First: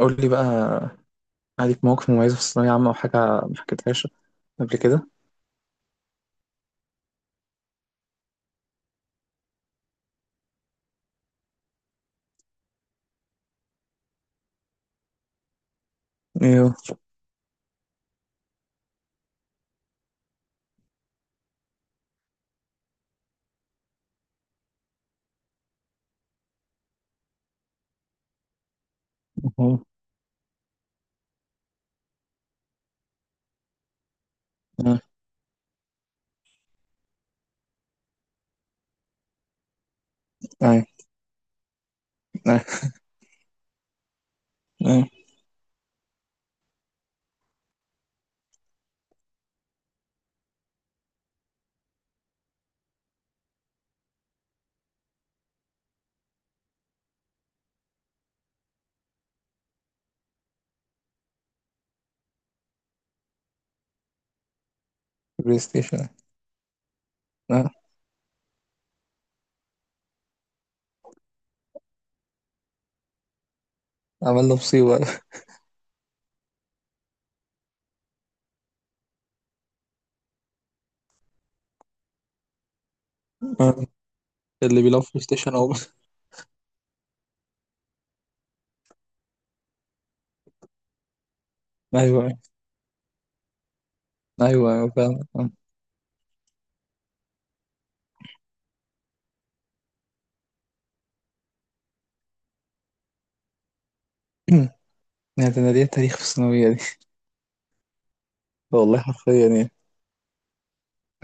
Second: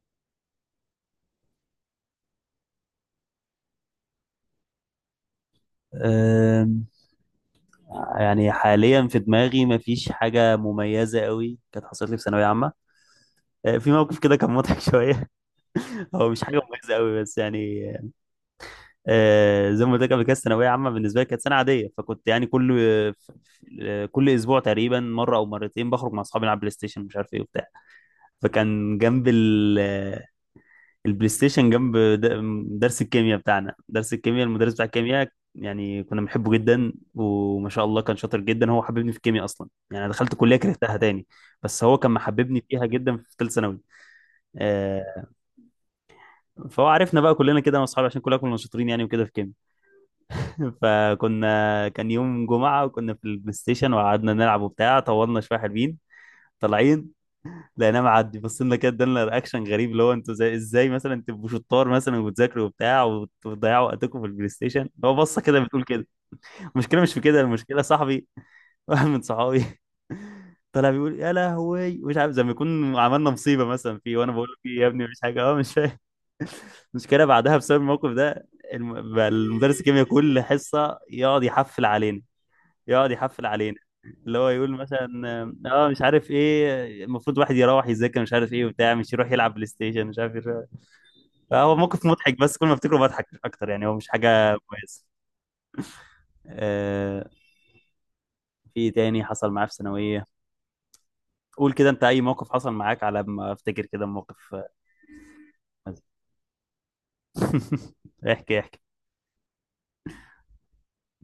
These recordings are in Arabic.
قول لي بقى عليك مواقف مميزة في الثانوية عامة أو حاجة ما حكيتهاش قبل كده. أم، يعني حاليا في دماغي مفيش حاجة مميزة قوي كانت حصلت لي في ثانوية عامة. في موقف كده كان مضحك شوية، هو مش حاجة ايوه. مميزة قوي بس يعني. زي ما قلت لك قبل كده الثانوية عامة بالنسبة لي كانت سنة عادية، فكنت يعني كل أسبوع تقريبا مرة أو مرتين بخرج مع أصحابي نلعب بلاي ستيشن مش عارف إيه وبتاع. فكان جنب أها. البلاي ستيشن جنب درس الكيمياء بتاعنا، درس الكيمياء، المدرس بتاع اه. الكيمياء يعني كنا بنحبه جدا وما شاء الله كان شاطر جدا، هو حببني في الكيمياء اصلا، يعني أنا دخلت كليه اي. كرهتها تاني بس هو كان محببني اي. فيها جدا في ثالث ثانوي. اي. آه، فهو عرفنا بقى كلنا كده انا واصحابي عشان كلنا كنا شاطرين يعني وكده في الكيمياء. كان يوم جمعه وكنا في البلاي ستيشن وقعدنا نلعب وبتاع، طولنا شويه حلوين طالعين لقيناه معدي، بصينا كده ادالنا رياكشن غريب اللي هو انتوا زي ازاي مثلا تبقوا شطار مثلا وبتذاكروا وبتاع وتضيعوا وقتكم في البلاي ستيشن، هو بصه بلاي كده بتقول كده. ستيشن. المشكله مش في كده، اه. المشكله صاحبي واحد من صحابي طلع بيقول يا لهوي مش عارف زي ما يكون عملنا مصيبه مثلا، فيه وانا بقول عملنا له في إيه يا ابني مش مصيبة. حاجه اه مش فاهم. المشكله بعدها بسبب الموقف ده بقى المدرس الكيمياء كل حصه يقعد يحفل علينا، يقعد يحفل علينا، آه. اللي هو يقول اللي بيلعب مثلا بلاي ستيشن أو اه مش عارف ايه المفروض واحد يروح يذاكر مش عارف ايه وبتاع مش يروح يلعب بلاي ستيشن مش عارف ايه. فهو موقف أيوه، مضحك بس كل ما افتكره بضحك مش اكتر، يعني هو مش حاجه أيوه كويسه. فاهم. آه. آه في إيه تاني حصل معاه في ثانويه؟ قول كده انت اي موقف حصل معاك، على ما افتكر كده موقف. يعني ده أنا ليا مزح. تاريخ في الثانوية دي. احكي احكي. والله حرفيا يعني،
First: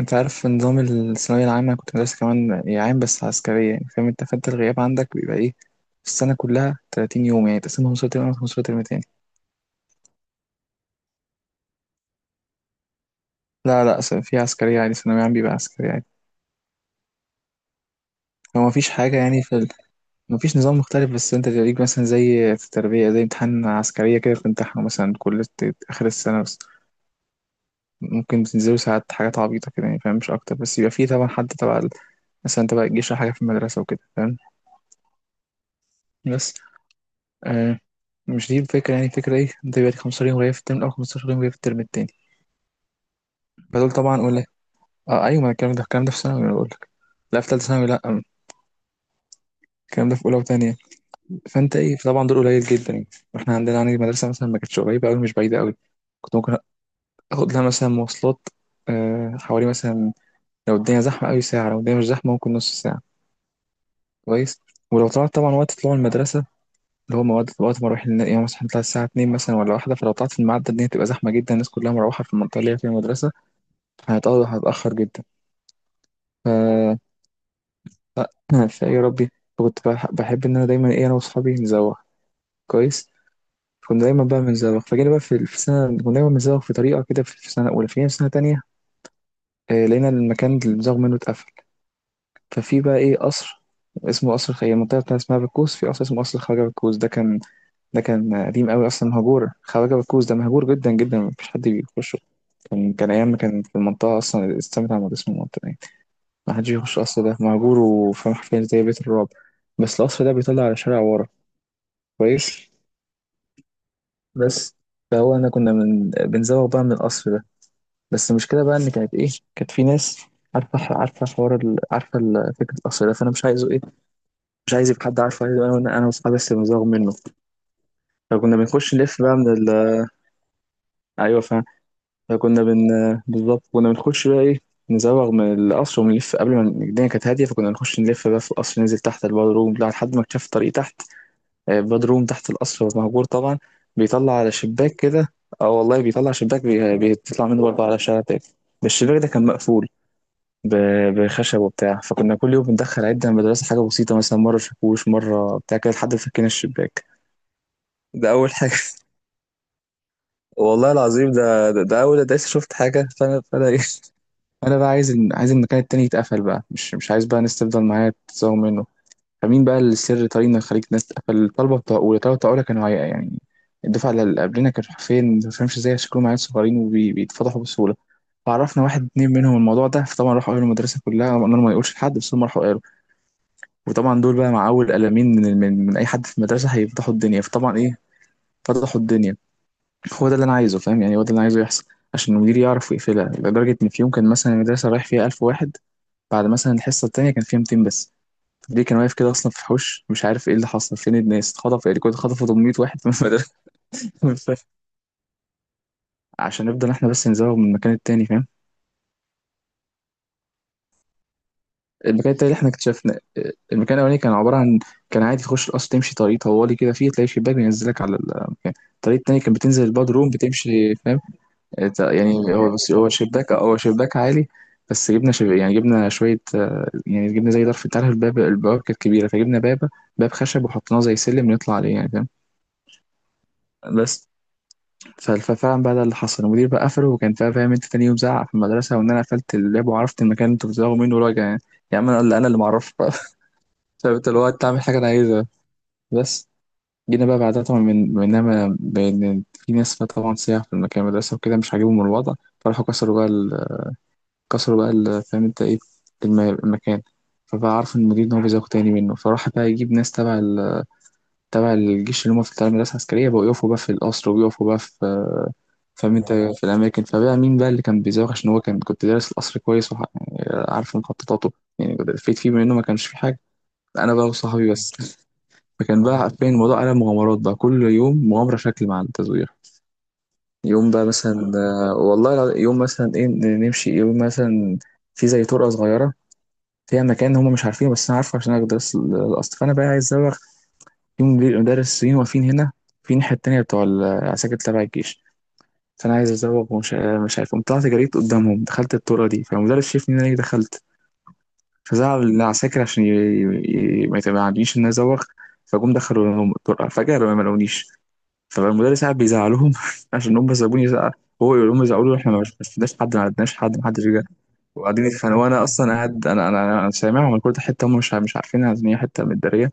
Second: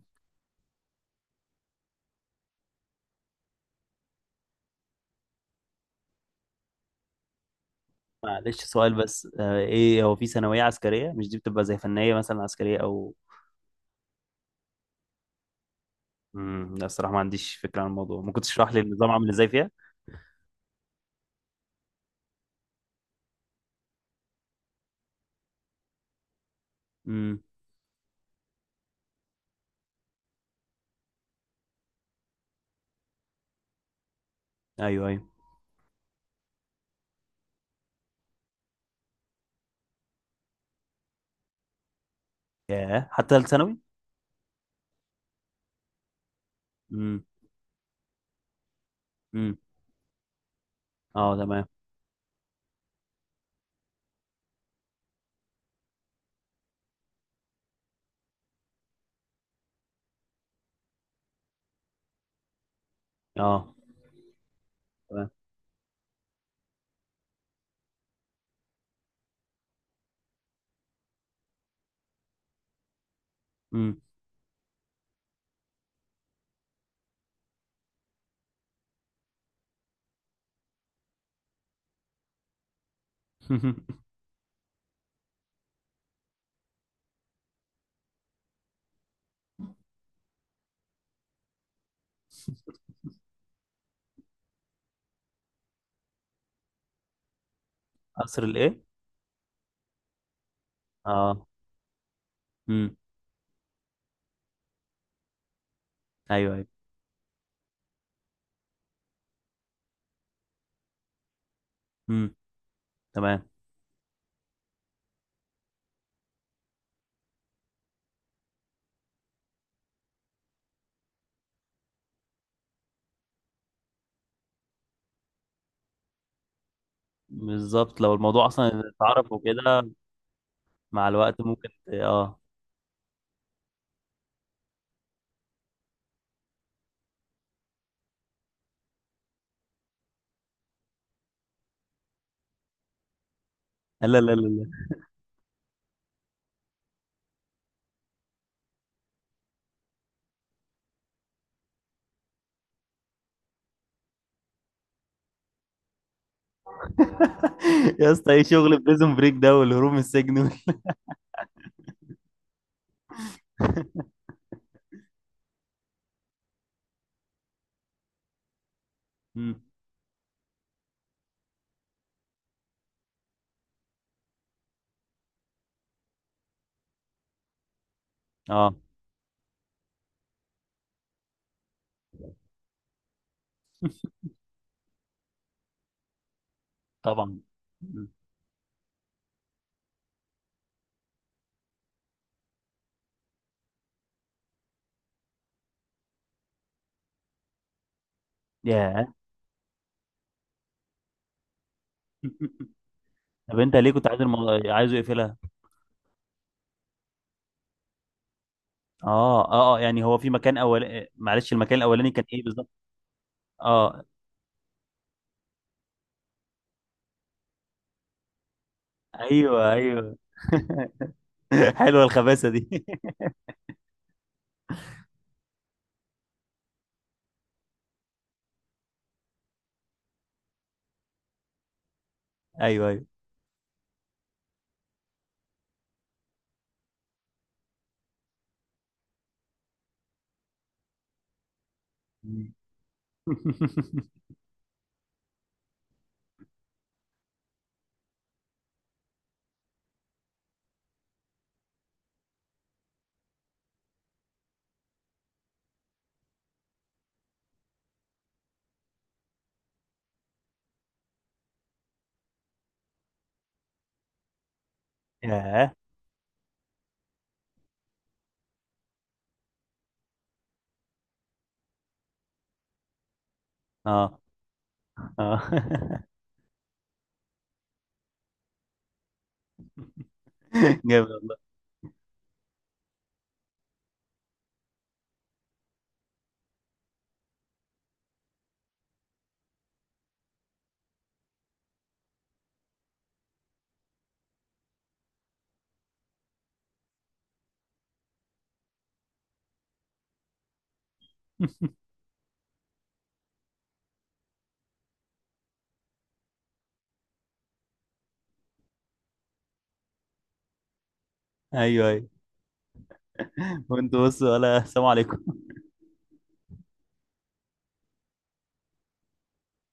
أنت عارف نظام الثانوية العامة، أنا كنت مدرسة كمان يعني عام بس عسكرية، يعني فاهم أنت؟ فأنت الغياب عندك بيبقى إيه؟ في السنة كلها 30 يوم يعني، تقسمهم نص ترم أو نص معلش ترم سؤال تاني. بس، ايه هو في ثانويه عسكريه؟ مش دي بتبقى زي فنيه مثلا عسكريه او... لا لا، في عسكرية عادي، ثانوية عام بيبقى عسكرية عادي. لا الصراحه ما عنديش فكره عن الموضوع، ممكن هو تشرح لي مفيش النظام حاجة عامل يعني ازاي في ال... فيها؟ مفيش نظام مختلف، بس انت تدريج مثلا زي في التربية، زي امتحان عسكرية كده بتمتحنه مثلا كل آخر السنة بس. امم ممكن بتنزلوا ساعات حاجات عبيطة كده يعني فاهم، مش أكتر، بس يبقى فيه طبعا حد تبع مثلا تبع الجيش أو حاجة في المدرسة وكده فاهم. ايوه ايوه. بس آه، مش دي الفكرة. يعني الفكرة ايه، انت بيبقى لك 15 يوم غياب في الترم الأول، 15 يوم غياب في الترم التاني. ياه حتى ثالث ثانوي؟ فدول طبعا أقول لك، اه أيوة ما الكلام ده، الكلام ده في ثانوي أنا بقول لك. امم. لا في تالتة ثانوي لا، امم. الكلام ده في أولى وتانية. اه تمام. فانت ايه طبعا دول قليل جدا يعني. احنا عندنا يعني المدرسه مثلا ما كانتش قريبه قوي مش بعيده قوي. كنت ممكن اخد لها مثلا مواصلات آه، حوالي مثلا، لو الدنيا زحمه قوي ساعه، لو الدنيا مش زحمه ممكن نص ساعه. اه كويس. ولو تمام. طلعت طبعا وقت طلوع المدرسه اللي هو مواد وقت ما اروح يعني مثلا هنطلع الساعه 2 مثلا ولا واحده، فلو طلعت في الميعاد ده الدنيا تبقى زحمه جدا، الناس كلها مروحه في المنطقه اللي هي فيها المدرسه. امم. فهتقعد هتاخر جدا. ف فيا ربي، كنت بحب ان انا دايما ايه، انا واصحابي نزوغ. كويس. كنت دايما بقى بنزوغ، فجينا بقى في سنة كنا دايما بنزوغ في طريقة كده في سنة أولى، فجينا في سنة تانية آه، لقينا المكان اللي بنزوغ منه اتقفل. ففي بقى إيه قصر، اسمه قصر هي المنطقة بتاعتها اسمها بكوس، في قصر اسمه قصر خواجة بكوس. ده كان ده كان قصر قديم الايه؟ قوي أصلا مهجور، خواجة بكوس ده مهجور جدا جدا، اه. مفيش حد بيخشه. كان امم. كان أيام ما كان في المنطقة أصلا السمت عمود اسم المنطقة يعني. ايوه ما ايوه. حدش بيخش القصر ده، مهجور وفاهم حرفيا زي بيت الرعب. بس القصر ده بيطلع على شارع ورا. امم. كويس. تمام. بس فهو أنا كنا من بنزوغ بقى من القصر ده. بس المشكله بقى ان كانت ايه، كانت في ناس عارفه، عارفه حوار عارفه فكره القصر ده، فانا مش عايزه ايه، مش عايز يبقى حد عارفه، عايز انا، انا واصحابي بس بنزاغ منه. بالظبط لو الموضوع فكنا اصلا بنخش نلف اتعرف بقى من ال... وكده مع الوقت ايوه فاهم. ممكن اه. فكنا بن بالظبط كنا بنخش بقى ايه، نزوغ من القصر ونلف قبل ما الدنيا كانت هاديه، فكنا نخش نلف بقى في القصر ننزل تحت الباد روم لا، لحد ما اكتشفت طريق تحت آه، الباد روم تحت القصر مهجور طبعا، لا بيطلع لا لا على لا. شباك كده. اه والله بيطلع شباك بيطلع منه برضه على شارع تاني. الشباك ده كان مقفول بخشب وبتاع، فكنا كل يوم بندخل عدة من المدرسة حاجة بسيطة، مثلا مرة شاكوش مرة بتاع كده لحد ما فكينا الشباك. يا ده اسطى ايه أول حاجة. شغل بريزون بريك ده والهروب من السجن وال-. والله العظيم ده ده أول دايس شفت حاجة. فأنا إيه. أنا بقى عايز عايز المكان التاني يتقفل بقى، مش عايز بقى الناس تفضل معايا تزوغ منه. مم. فمين بقى السر طريقنا يخليك الناس تقفل، الطلبة بتوع أولى، الطلبة بتوع أولى كانوا عيقة يعني، الدفعة اللي قبلنا كانوا حرفيا ما فهمش ازاي، شكلهم عيال صغيرين وبيتفضحوا بسهولة. اه فعرفنا واحد اتنين منهم الموضوع ده، فطبعا راحوا قالوا المدرسة كلها، قلنا لهم ما يقولش لحد بس هم راحوا. وطبعا دول بقى مع اول قلمين من اي حد في المدرسه هيفتحوا طبعا. الدنيا، فطبعا ايه مم. فتحوا الدنيا. هو ده اللي انا عايزه فاهم، يعني هو ده اللي انا عايزه يحصل، عشان المدير يعرف يقفلها. لدرجه ان في يوم كان مثلا المدرسه رايح فيها 1000 واحد، بعد مثلا الحصه التانيه كان فيها 200 بس. المدير كان ياه. واقف كده اصلا في الحوش، مش عارف ايه اللي حصل، فين الناس اتخطف يعني، كنت خطفوا 800 واحد من المدرسه. طب انت ليه كنت عايز مش فاهم. الموضوع عايزه يقفلها؟ عشان نفضل احنا بس نزوغ من المكان التاني فاهم. اه اه اه، يعني هو في مكان اول، معلش المكان الاولاني كان المكان ايه التاني اللي بالظبط؟ احنا اكتشفنا آه، المكان اه الاولاني كان عباره عن، كان عادي تخش القصر تمشي طريق طوالي كده فيه تلاقي شباك بينزلك على المكان، الطريق التاني كان ايوه بتنزل الباد ايوه. روم بتمشي فاهم. آه، حلوه الخباثه يعني هو دي. بس هو شباك، هو شباك عالي، بس جبنا شب... يعني جبنا شويه آه، يعني جبنا زي ظرف، انت عارف الباب البوابه كانت كبيره، فجبنا باب، باب خشب وحطيناه زي سلم نطلع عليه يعني فاهم. ايوه ايوه. بس ففعلا بقى ده اللي حصل، المدير بقى قفله وكان فاهم انت، تاني يوم زعق في المدرسه وان انا قفلت الباب وعرفت المكان اللي انتوا بتزعقوا منه وراجع يعني. يا عم انا اللي، انا اللي معرفش. فانت اللي هو انت عامل حاجه انا عايزها. بس جينا بقى بعدها طبعا، من منما بان في ناس بقى طبعا سياح في المكان المدرسه وكده مش عاجبهم الوضع، فراحوا كسروا بقى ال... كسروا بقى ال... فاهم انت ايه، المكان. فبقى عارف المدير ان هو بيزوق تاني منه، فراح بقى يجيب ناس تبع ال... تبع الجيش اللي هم في تبع المدرسه العسكريه بقوا يقفوا بقى في القصر وبيقفوا بقى في ياه. فاهم انت في الاماكن. فبقى مين بقى اللي كان بيزوق، عشان هو كان كنت دارس القصر كويس وعارف مخططاته يعني، فيت فيه منه ما كانش فيه حاجه. انا اه بقى وصحابي بس. اه. فكان بقى حرفيا الموضوع قلب مغامرات بقى، كل يوم مغامرة شكل مع التزوير. يوم بقى جامد والله. مثلا آه، والله يوم مثلا ايه نمشي يوم مثلا في زي طرقة صغيرة، فيها مكان هم مش عارفينه بس انا عارفه عشان انا بدرس الاصل، فانا بقى عايز ازوغ. يوم ليه المدرسين واقفين هنا في الناحية التانية بتوع العساكر تبع الجيش، فانا عايز ازوغ ومش مش عارف، قمت طلعت جريت قدامهم دخلت الطرقة دي، فالمدرس شافني ان انا إيه، دخلت. فزعل العساكر عشان ما يتبعنيش ان انا ازوغ. فجم دخلوا لهم الطرقة فجأة ما لقونيش، فالمدرس قاعد بيزعلهم عشان هم سابوني زعل. هو يقول لهم ايوه يزعلوا ايوه. له، احنا ما شفناش حد، ما عرفناش حد، ما حدش وانتوا جه. بصوا ولا السلام وقاعدين عليكم؟ يتخانقوا وانا اصلا قاعد، انا سامعهم، الكل ده حته هم مش عارفينها ان هي حته متداريه.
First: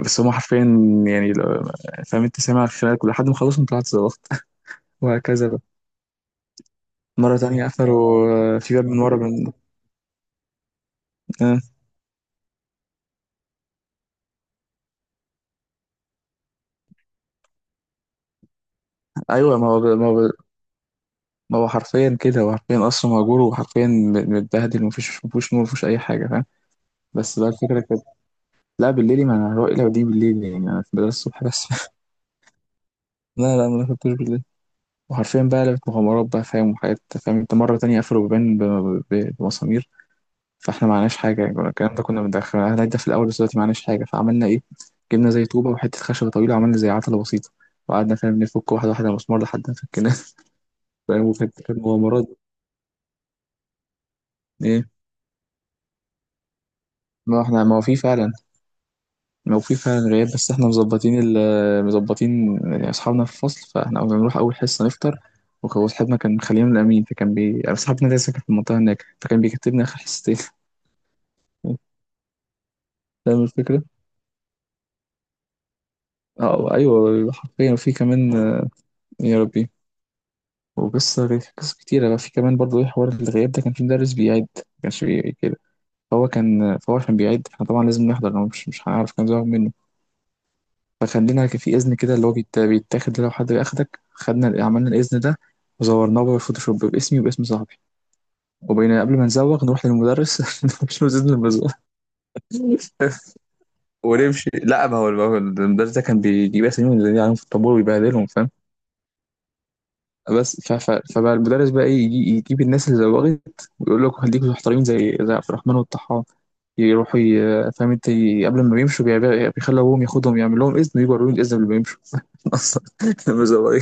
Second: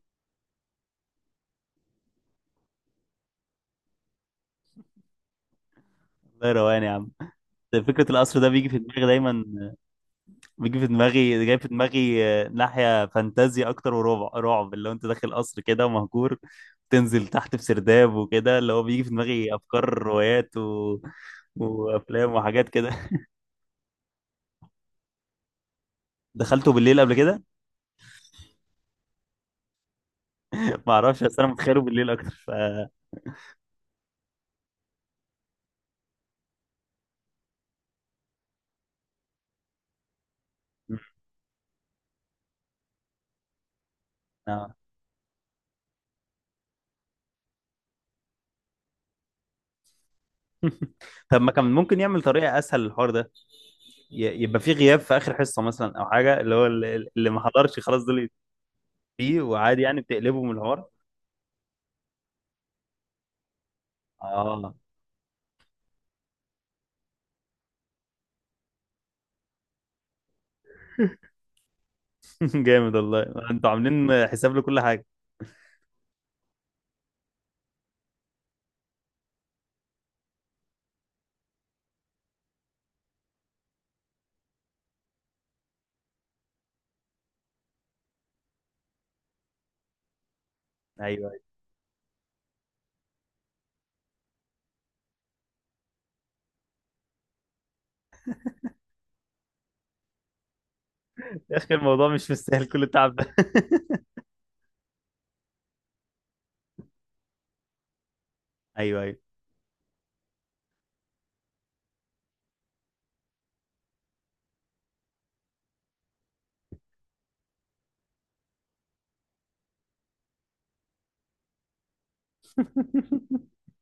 بس هم حرفيا يعني لو، فاهم انت سامع الخناقه كل لحد ما خلصنا طلعت زلطت. وهكذا بقى. الله، روقان يا عم. مره تانية ده فكره قفلوا القصر ده آه، بيجي في في باب من دماغي ورا دايما، من بيجي في دماغي، جاي آه، في دماغي، ناحيه فانتازيا اكتر ورعب، رعب اللي هو انت داخل قصر كده ومهجور، تنزل تحت في سرداب وكده، اللي هو بيجي في دماغي ايوه ما هو افكار ما هو روايات و... ما هو حرفيا وافلام كده، هو وحاجات حرفيا كده. اصلا مهجور وحرفيا متبهدل، ومفيش نور، مفيش اي حاجه فاهم. دخلته بالليل قبل بس كده؟ بقى الفكره، لا بالليل، ما انا هروح لو دي بالليل يعني، انا ما في المدرسة اعرفش بس الصبح انا بس. متخيله بالليل اكتر ف لا لا، ما ركبتوش بالليل. وحرفيا بقى لعبت مغامرات بقى فاهم وحاجات، فاهم انت مرة تانية قفلوا بيبان بمسامير. فاحنا معناش حاجة يعني كنا، الكلام ده كنا بندخل احنا ده في الأول، بس دلوقتي معناش حاجة فعملنا ايه، آه. جبنا زي طوبة وحتة خشبة طويلة، عملنا زي عتلة بسيطة، وقعدنا فاهم نفك واحدة واحدة مسمار لحد ما فكناه. فاهم طب ما وكانت كان كانت ممكن يعمل مغامرات. طريقه اسهل للحوار ده؟ يبقى في ايه، غياب في اخر حصه مثلا او حاجه، اللي هو اللي ما ما احنا، ما حضرش هو في خلاص دول فعلا، فيه، لو في وعادي يعني فعلا غياب، بتقلبه من بس احنا الحوار. مظبطين ال- آه، مظبطين يعني اصحابنا في الفصل، فاحنا كنا بنروح اول اه. حصه نفطر. وهو صاحبنا كان خلينا من الامين، فكان بي أنا صاحبنا ده ساكن في المنطقه هناك، فكان بيكتبنا اخر حصتين. جامد فاهم والله، انتوا الفكره؟ عاملين حساب لكل حاجه. اه ايوه حرفيا في كمان آه، يا ربي. وقصه قصص كتيره بقى في كمان برضه ايه، حوار الغياب ده كان في مدرس بيعيد ما كانش كده. فهو كان فهو عشان بيعيد فاحنا طبعا لازم نحضر، لو مش هنعرف كان زهق منه. ايوه ايوه. فخلينا في إذن كده اللي هو بيتاخد لو حد أخدك، خدنا عملنا الإذن ده، وزورناه بالفوتوشوب باسمي وباسم صاحبي، وبين قبل ما نزوغ نروح للمدرس، مش إذن يا المزوغ اخي الموضوع مش مستاهل كل التعب ده. ونمشي. لا ما هو، ما هو المدرس ده كان بيجيب اساميهم اللي عليهم في الطابور ويبهدلهم فاهم. ايوه ايوه. بس فبقى المدرس بقى ايه يجيب الناس اللي زوغت ويقول لكم خليكم محترمين زي، زي عبد الرحمن والطحان. يروحوا ي... فاهم انت قبل ما بيمشوا بيخلوا ابوهم ياخدهم يعمل لهم اذن ويجوا يوريهم الاذن قبل ما يمشوا. اصلا المزوغين.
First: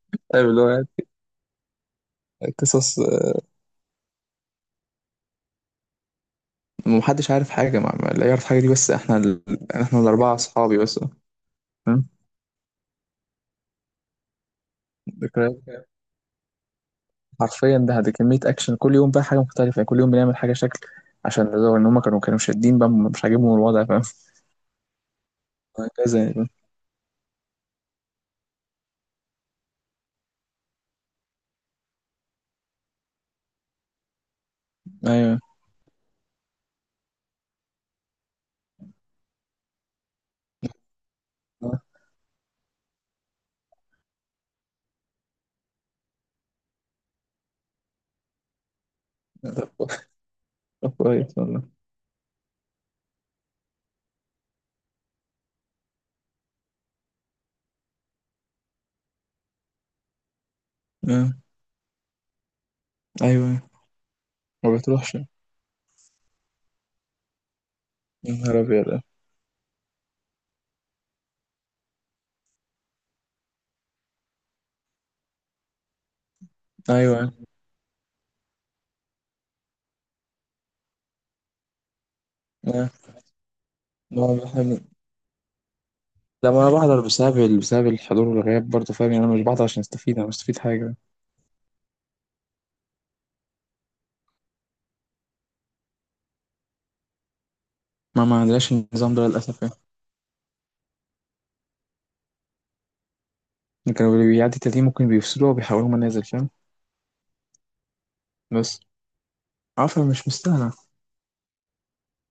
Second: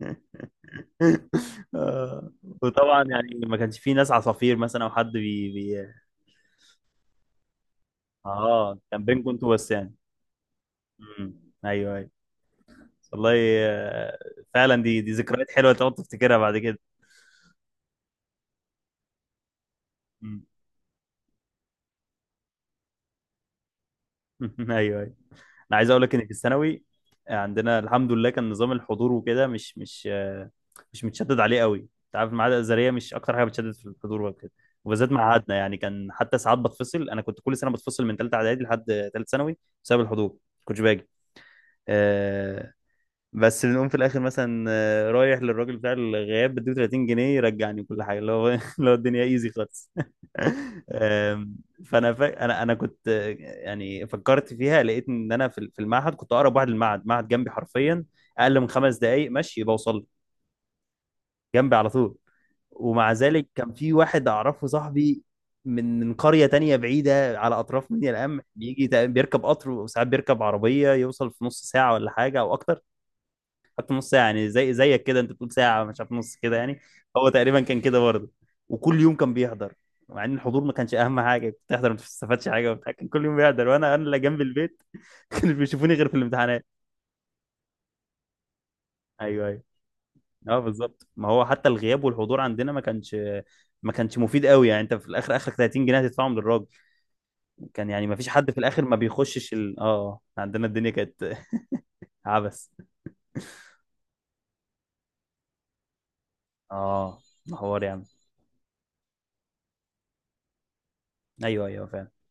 ايوه اللي هو آه. قصص. وطبعا يعني ما كانش في ناس عصافير مثلا او حد محدش عارف حاجة مع لا يعرف حاجة دي اه بس كان احنا بينكم ال... انتوا بس يعني. احنا الأربعة أصحابي بس. مم. فاهم؟ ايوه. والله. آه، فعلا دي ذكريات ذكريات، حلوه تقعد تفتكرها بعد كده. حرفيا ده ده كمية أكشن، كل يوم بقى حاجة مختلفة يعني، كل يوم بنعمل مم. حاجة شكل عشان نزور، إن هما كانوا كانوا شادين بقى مش عاجبهم الوضع فاهم. ايوه ايوه. انا عايز اقول لك ان وهكذا في يعني. الثانوي عندنا الحمد لله كان نظام الحضور وكده مش متشدد عليه قوي، انت عارف المعاهد الازهريه مش اكتر حاجه بتشدد في الحضور وكده، وبالذات أيوه. معهدنا يعني كان حتى ساعات بتفصل، انا كنت كل سنه بتفصل من ثالثه اعدادي لحد ثالث ثانوي بسبب الحضور ما كنتش باجي. آه. آه، بس بنقوم في الاخر مثلا رايح للراجل بتاع الغياب بديه 30 جنيه يرجعني كل حاجه اللي هو اللي هو الدنيا ايزي طب كويس. خالص. طب كويس آم، والله. فانا انا كنت يعني فكرت فيها لقيت ان انا في المعهد كنت اقرب واحد للمعهد، معهد جنبي حرفيا، اقل من 5 دقائق مشي بوصل له، آه. جنبي على طول. ومع ذلك أيوه. كان في واحد اعرفه ما بتروحش صاحبي يا من قريه تانية بعيده على اطراف منيا القمح نهار بيجي أبيض. بيركب قطر وساعات بيركب عربيه يوصل في نص ساعه ولا حاجه او اكتر. حط نص ساعه يعني زي زيك كده انت بتقول ساعه مش عارف نص كده يعني، هو أيوه. تقريبا كان كده برضه. وكل يوم كان بيحضر، مع ان الحضور ما كانش اهم حاجه، كنت بتحضر ما بتستفادش حاجه آه. وبتاع، كان كل يوم بيحضر وانا انا اللي جنب ما إحنا البيت كانوا بيشوفوني غير في لا ما الامتحانات. أنا بحضر بسبب بسبب الحضور والغياب برضه فاهم يعني، أنا مش ايوه ايوه. بحضر عشان أستفيد، أنا مش اه مستفيد حاجة. بالظبط، ما هو حتى الغياب والحضور عندنا ما كانش، ما كانش مفيد قوي، يعني انت في الاخر اخرك 30 جنيه هتدفعهم للراجل. كان يعني ما ما فيش ما حد في عندناش الاخر ما النظام ده بيخشش للأسف يعني. ال... اه عندنا الدنيا كانت عبث. كانوا اللي بيعدي تلاتين ممكن بيفصلوها وبيحولوها منازل فاهم. اه حوار يعني. بس عفا مش مستاهلة ايوه ايوه فعلا.